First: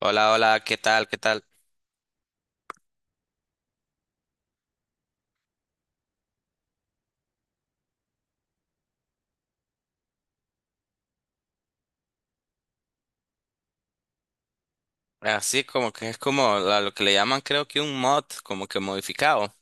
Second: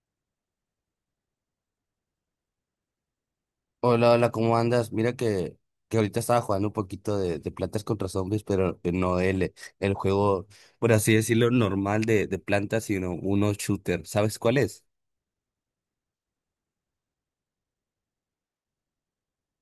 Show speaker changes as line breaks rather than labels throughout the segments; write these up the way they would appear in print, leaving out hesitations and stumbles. Hola, hola, ¿qué tal? ¿Qué tal?
Hola, hola, ¿cómo andas? Mira que ahorita estaba jugando un poquito de Plantas contra Zombies, pero que no el, el juego, por así decirlo, normal de plantas, sino uno shooter. ¿Sabes cuál es?
Así como que es como lo que le llaman, creo que un mod, como que modificado,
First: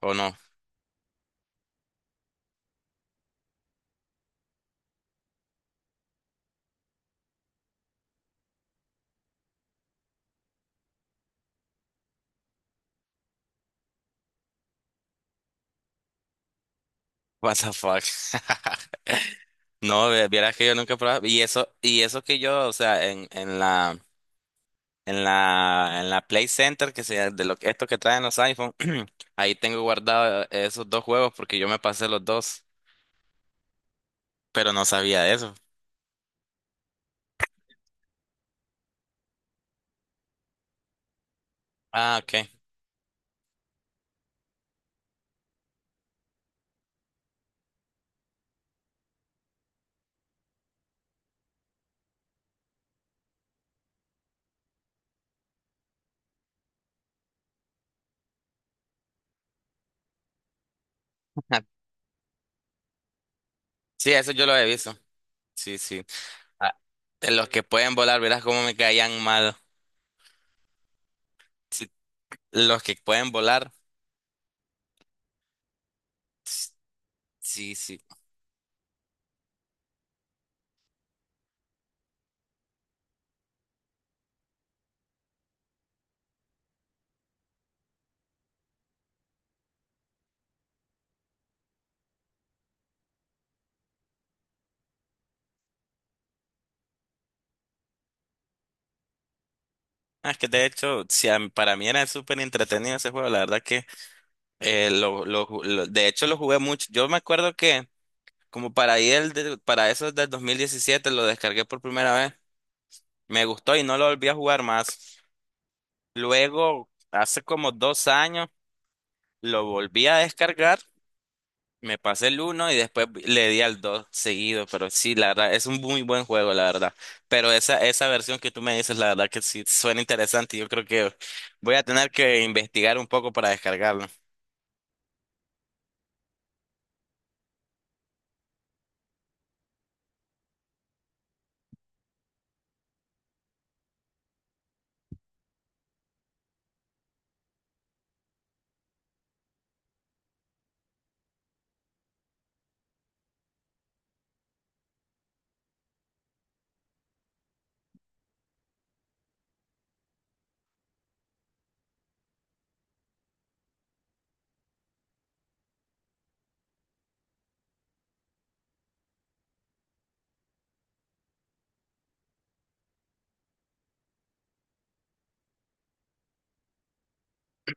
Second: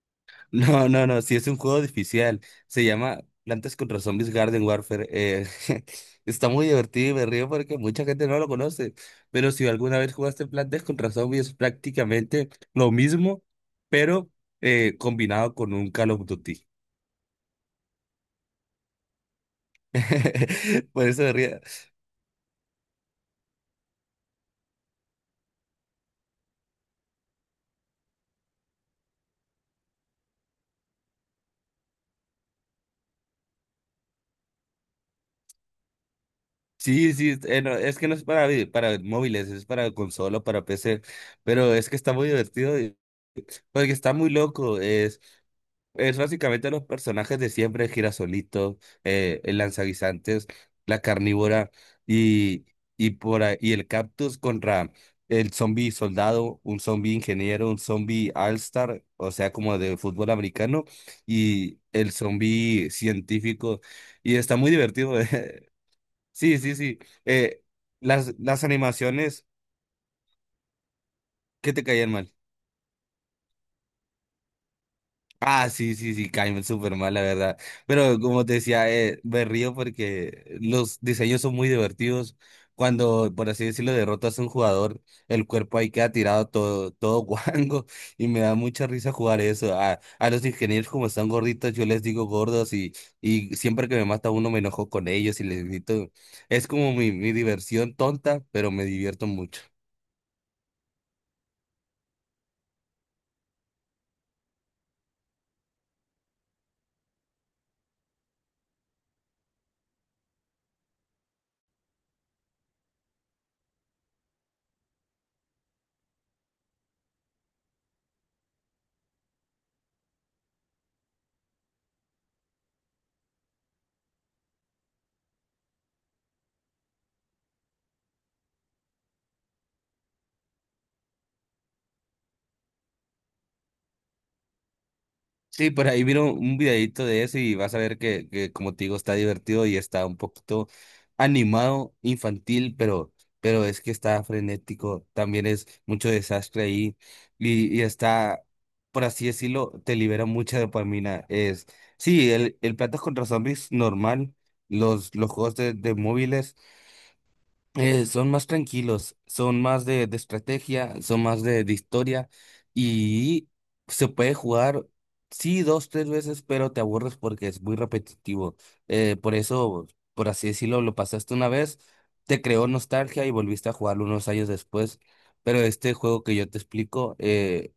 ¿o no?
No, no, no, sí es un juego difícil. Se llama Plantas contra Zombies Garden Warfare. Está muy divertido y me río porque mucha gente no lo conoce. Pero si alguna vez jugaste Plantas contra Zombies, es prácticamente lo mismo, pero combinado con un Call of Duty.
What the fuck. No, vieras que yo nunca he
Por eso
probado.
me río.
Y eso que yo, o sea, en la Play Center, que sea de lo que esto que traen los iPhone, ahí tengo guardado esos dos juegos porque yo me pasé los dos, pero no sabía de eso.
Sí, sí, no, es que no es para, para móviles, es para consola, para PC, pero es que está
Ah,
muy
ok.
divertido, y porque está muy loco, es básicamente los personajes de siempre, el girasolito, el lanzaguisantes, la carnívora y, y, y el cactus contra el zombie soldado, un zombie ingeniero, un zombie all-star, o sea, como de fútbol americano, y el zombie científico,
Sí, eso
y
yo lo
está
he
muy
visto.
divertido.
Sí, sí.
Sí,
Ah,
sí, sí.
de los que
Eh,
pueden volar,
las,
verás cómo
las
me caían
animaciones
mal.
que te
Sí,
caían mal.
los que pueden volar.
Ah, sí, sí, sí, caen súper mal, la verdad.
Sí, sí.
Pero como te decía, me río porque los diseños son muy divertidos. Cuando, por así decirlo, derrotas a un jugador, el cuerpo ahí queda tirado todo, todo guango y me da mucha risa jugar eso. A los ingenieros, como están gorditos, yo les digo gordos y siempre que me mata uno me enojo con ellos y les grito. Es como mi diversión tonta, pero me divierto mucho.
Ah, es que de hecho, sí, para mí era súper entretenido ese juego. La verdad que de hecho lo jugué mucho. Yo me acuerdo que como para ahí para eso del 2017 lo descargué por primera vez. Me gustó y no lo volví a jugar más. Luego, hace como dos años, lo volví a descargar. Me pasé el uno y después le di al 2 seguido, pero sí, la verdad, es un muy buen juego, la verdad. Pero esa versión que tú me dices, la verdad que sí suena interesante. Yo creo que voy a tener que investigar un poco para descargarlo.
Sí, por ahí vieron un videito de eso y vas a ver que, como te digo, está divertido y está un poquito animado, infantil, pero es que está frenético, también es mucho desastre ahí y está, por así decirlo, te libera mucha dopamina. Es, sí, el Plantas contra Zombies normal, los juegos de móviles. Son más tranquilos, son más de estrategia, son más de historia y se puede jugar, sí, dos, tres veces, pero te aburres porque es muy repetitivo. Por eso, por así decirlo, lo pasaste una vez, te creó nostalgia y volviste a jugarlo unos años después. Pero este juego que yo te explico,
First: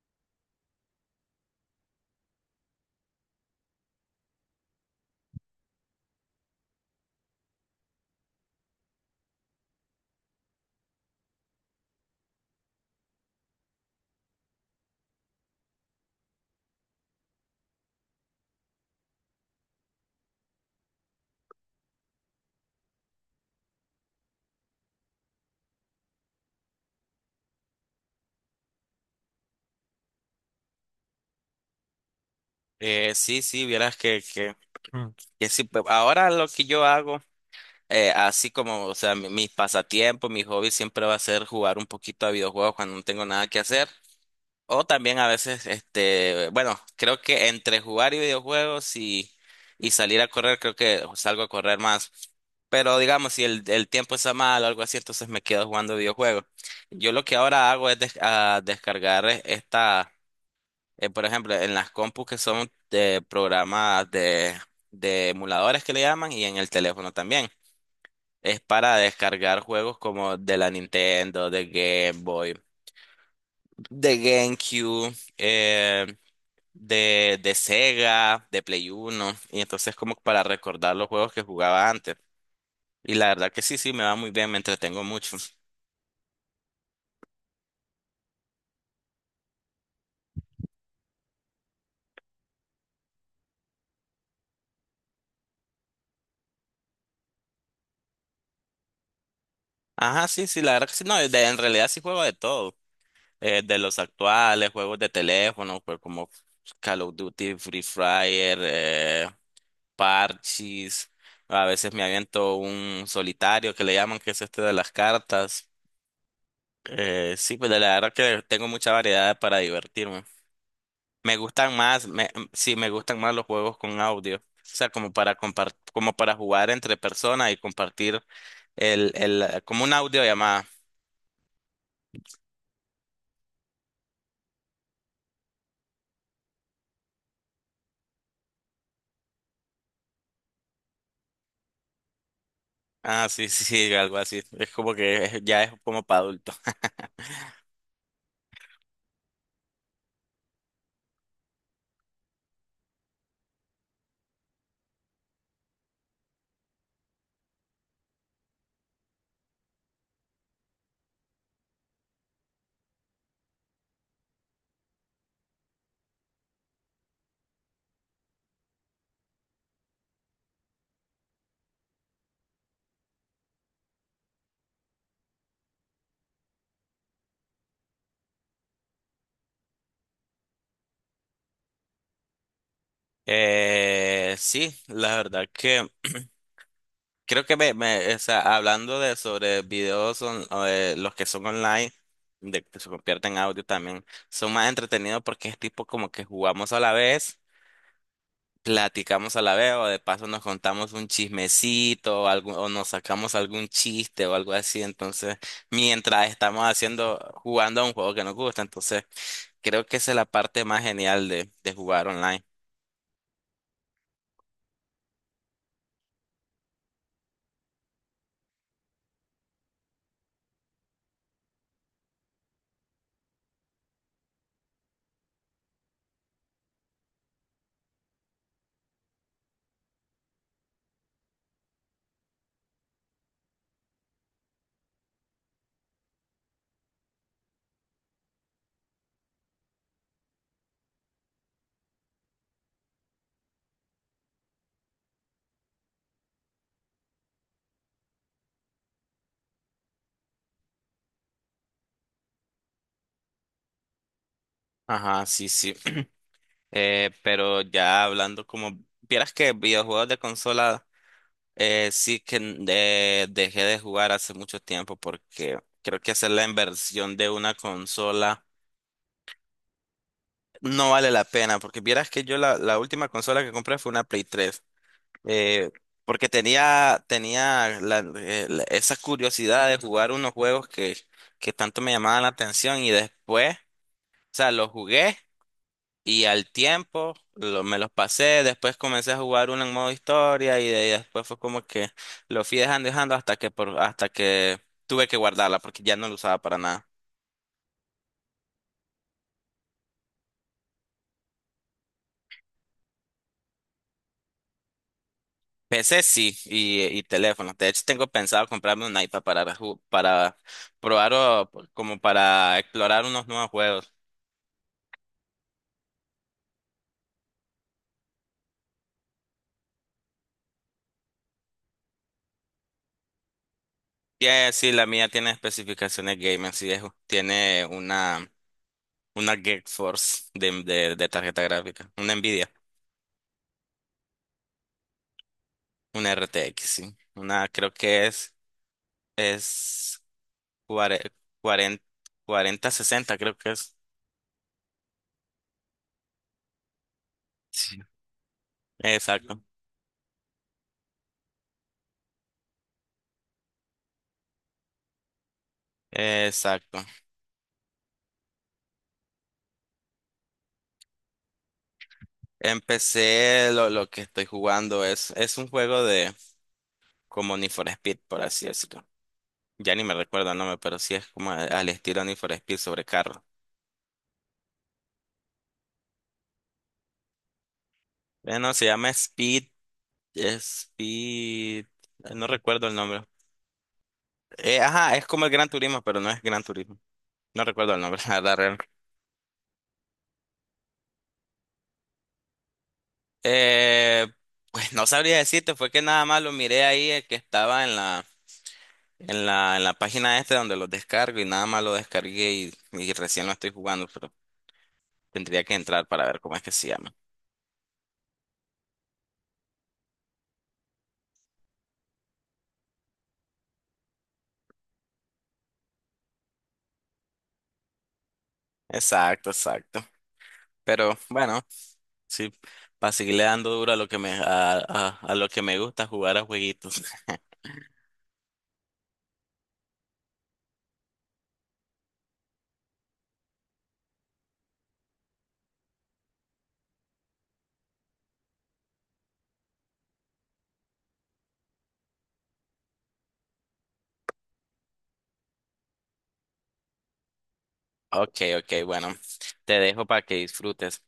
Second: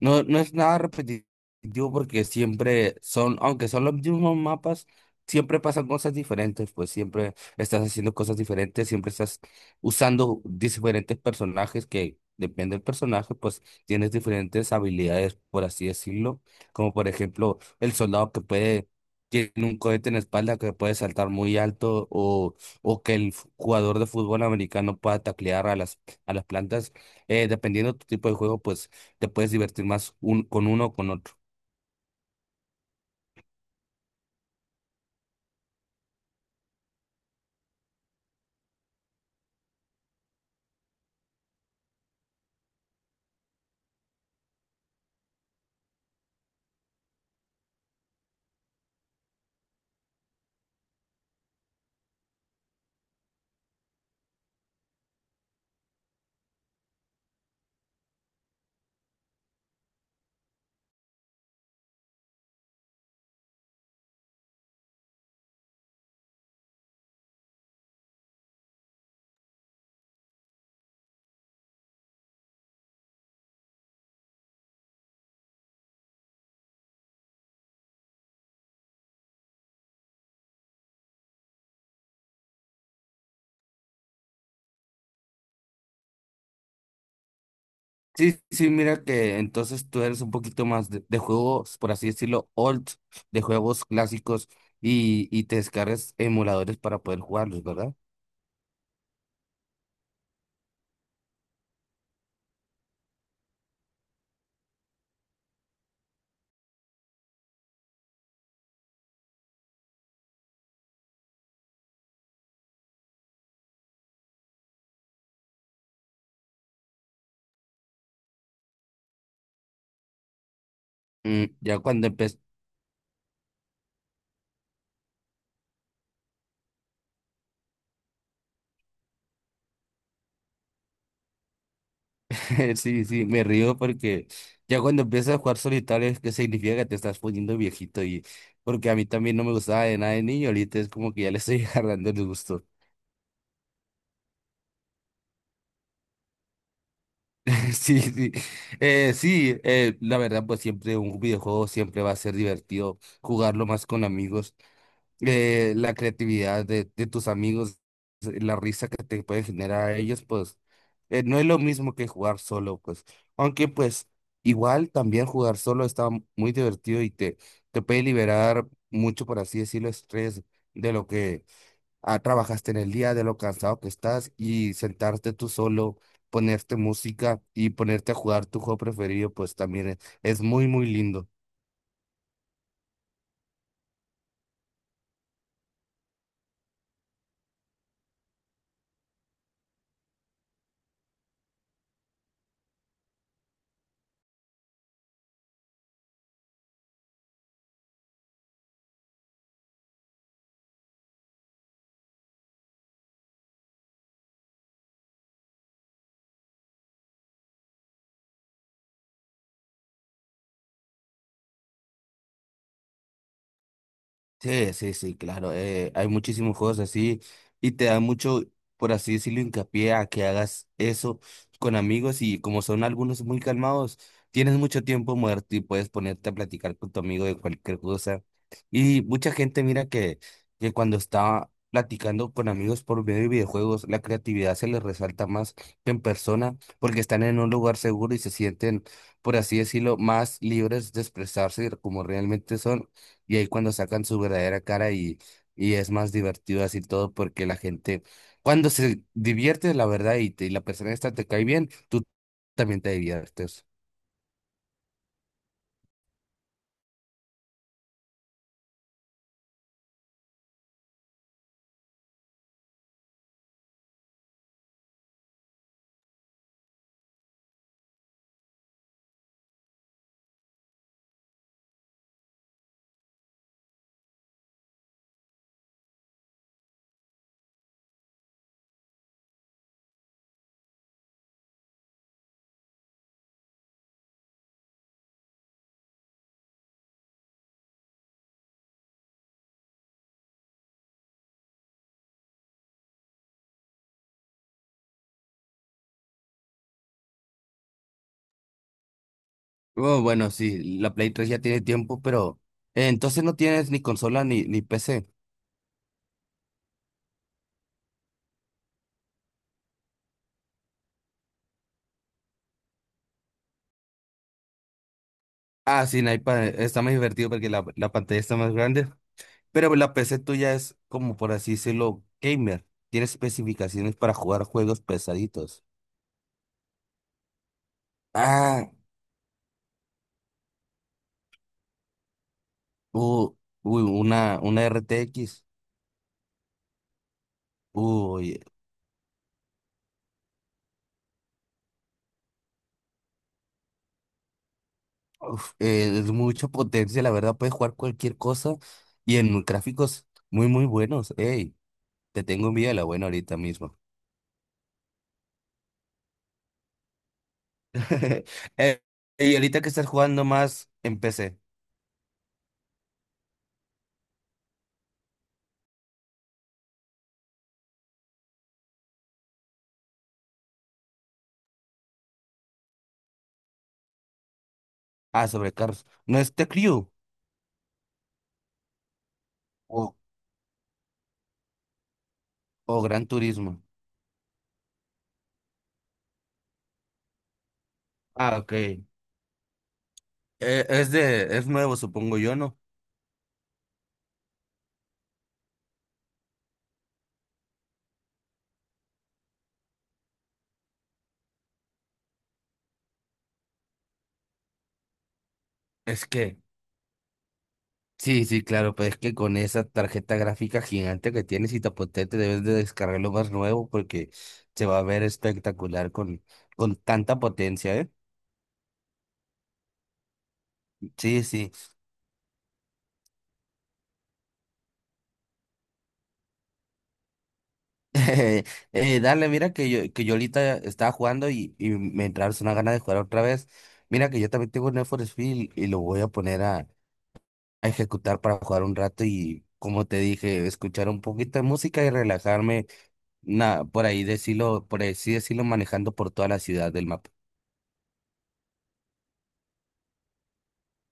no, no es nada repetitivo porque siempre son, aunque son los mismos mapas, siempre pasan cosas diferentes, pues siempre estás haciendo cosas diferentes, siempre estás usando diferentes personajes que depende del personaje, pues tienes diferentes habilidades, por así decirlo, como por ejemplo el soldado que puede, tiene un cohete en la espalda que puede saltar muy alto o que el jugador de fútbol americano pueda taclear a las plantas, dependiendo de tu tipo de juego, pues te puedes divertir más un, con uno o con otro.
Sí, sí, vieras mm, que sí. Ahora lo que yo hago, así como, o sea, mis pasatiempos, mi hobby siempre va a ser jugar un poquito a videojuegos cuando no tengo nada que hacer. O también a veces, este, bueno, creo que entre jugar y videojuegos y salir a correr, creo que salgo a correr más. Pero digamos, si el tiempo está mal o algo así, entonces me quedo jugando videojuegos. Yo lo que ahora hago es des- a descargar esta, por ejemplo, en las compus que son de programas de emuladores que le llaman y en el teléfono también. Es para descargar juegos como de la Nintendo, de Game Boy, de GameCube, de Sega, de Play Uno, y entonces como para recordar los juegos que jugaba antes. Y la verdad que sí, sí, me va muy bien, me entretengo mucho.
Sí, sí, mira que entonces tú eres un poquito más de juegos, por así decirlo, old, de juegos clásicos y te descargas emuladores para poder jugarlos, ¿verdad?
Ajá, sí, sí, la verdad que sí, no, en realidad sí juego de todo, de los actuales, juegos de teléfono, pues como Call of Duty, Free Fire, Parchís, a veces me aviento un solitario que le llaman, que es este de las cartas. Sí, pues la verdad que tengo mucha variedad para divertirme. Me
Mm, ya
gustan
cuando
más,
empiezas.
sí, me gustan más los juegos con audio. O sea, como para como para jugar entre personas y compartir como una audiollamada.
Sí, sí, me río porque ya cuando empiezas a jugar solitario es que significa que te estás poniendo viejito y porque a mí también no me gustaba de nada de niño, ahorita es como que ya le estoy agarrando el gusto.
Ah, sí, sí, sí, algo así. Es como que ya es como para adultos.
Sí, sí, sí, la verdad, pues siempre un videojuego siempre va a ser divertido jugarlo más con amigos. La creatividad de tus amigos, la risa que te puede generar a ellos, pues no es lo mismo que jugar solo, pues. Aunque, pues, igual también jugar solo está muy divertido y te puede liberar mucho, por así decirlo, estrés de lo que trabajaste en el día, de lo cansado que estás y sentarte tú solo, ponerte música y ponerte a jugar tu juego preferido, pues también es muy, muy lindo.
Sí, la verdad que creo que o sea, hablando de sobre los que son online, de que se convierten en audio también, son más entretenidos porque es tipo como que jugamos a la vez. Platicamos a la vez o de paso nos contamos un chismecito o, o nos sacamos algún chiste o algo así. Entonces, mientras estamos haciendo, jugando a un juego que nos gusta, entonces creo que esa es la parte más genial de jugar online.
Sí, sí, sí, claro. Hay muchísimos juegos así y te da mucho, por así decirlo, hincapié a que hagas eso con amigos y como son algunos muy calmados, tienes mucho tiempo muerto y puedes ponerte a platicar con tu amigo de cualquier cosa. Y mucha gente mira que cuando está platicando con amigos por medio de videojuegos, la creatividad se les resalta más que en persona porque están en un lugar seguro y se sienten, por así decirlo, más libres de expresarse como realmente son. Y ahí cuando sacan su verdadera cara y es más divertido así todo porque la gente, cuando se divierte la verdad y, y la persona esta te cae bien, tú también te diviertes.
Ajá, sí, sí. Pero ya hablando como, vieras que videojuegos de consola, sí que dejé de jugar hace mucho tiempo porque creo que hacer la inversión de una consola no vale la pena, porque vieras que yo la última consola que compré fue una Play 3, eh, porque tenía, tenía esa curiosidad de jugar unos juegos que tanto me llamaban la atención y después, o sea, los jugué y al tiempo me los pasé, después comencé a jugar uno en modo historia y, de, ahí después fue como que lo fui dejando dejando hasta que, por, hasta que tuve que guardarla porque ya no lo usaba para nada.
Oh, bueno, sí, la Play 3 ya tiene tiempo, pero entonces no tienes ni consola ni, ni PC.
PC sí, y teléfono. De hecho, tengo pensado comprarme un iPad para, para probar o como para explorar unos nuevos juegos.
Ah, sí, en iPad está más divertido porque la pantalla está más grande, pero la PC tuya es como por así decirlo, gamer. Tiene especificaciones para jugar
Que sí,
juegos
la mía tiene
pesaditos.
especificaciones gaming, sí, tiene
Ah,
una GeForce de tarjeta gráfica, una Nvidia,
uh, uy, una RTX.
una RTX, sí. Una creo que
Uy,
es cuarenta 4060 creo que es.
uf, es mucha potencia, la verdad, puedes jugar
Sí.
cualquier cosa y en
Exacto.
gráficos muy, muy buenos. Ey, te tengo envidia de la buena ahorita mismo.
Exacto.
Y ahorita que estás jugando más en PC.
Empecé lo que estoy jugando es un juego de, como Need for Speed, por así decirlo. Ya ni me recuerdo el nombre, pero sí es como al estilo Need for Speed sobre carro.
Ah, sobre carros. ¿No es The Crew
No, se llama Speed,
o,
Speed, no recuerdo el
o Gran
nombre.
Turismo?
Ajá, es como el Gran Turismo, pero no es Gran Turismo. No recuerdo el nombre, la
Ah,
verdad,
ok.
real.
Es de, es nuevo, supongo yo, ¿no?
Eh, pues no sabría decirte, fue que nada más lo miré ahí, que estaba en la, en la página este donde lo descargo y nada más lo descargué y recién lo estoy jugando, pero tendría que entrar
Es
para ver
que,
cómo es que se llama.
sí, sí, claro, pues es que con esa tarjeta gráfica gigante que tienes y tan potente debes de descargar lo más nuevo porque se va a ver espectacular con tanta potencia, ¿eh?
Exacto, exacto. Pero
Sí,
bueno.
sí.
Sí, para seguirle dando duro a lo que me, a lo que me gusta jugar a jueguitos.
Dale, mira que yo ahorita estaba jugando y me entraron una gana de jugar otra vez. Mira que yo también tengo un Need for Speed y lo voy a poner a ejecutar para jugar un rato y, como te dije, escuchar un poquito de música y relajarme, nada, por ahí decirlo, por así decirlo, manejando por toda la ciudad del mapa.
Ok, ok, bueno, te dejo para que disfrutes.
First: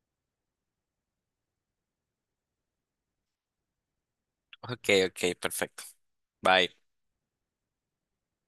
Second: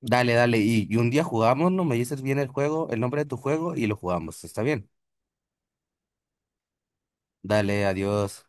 Dale, dale. Y un día jugamos, ¿no? Me dices bien el juego, el nombre de tu juego y lo jugamos. ¿Está bien?
Ok, ok, perfecto. Bye.
Dale, adiós.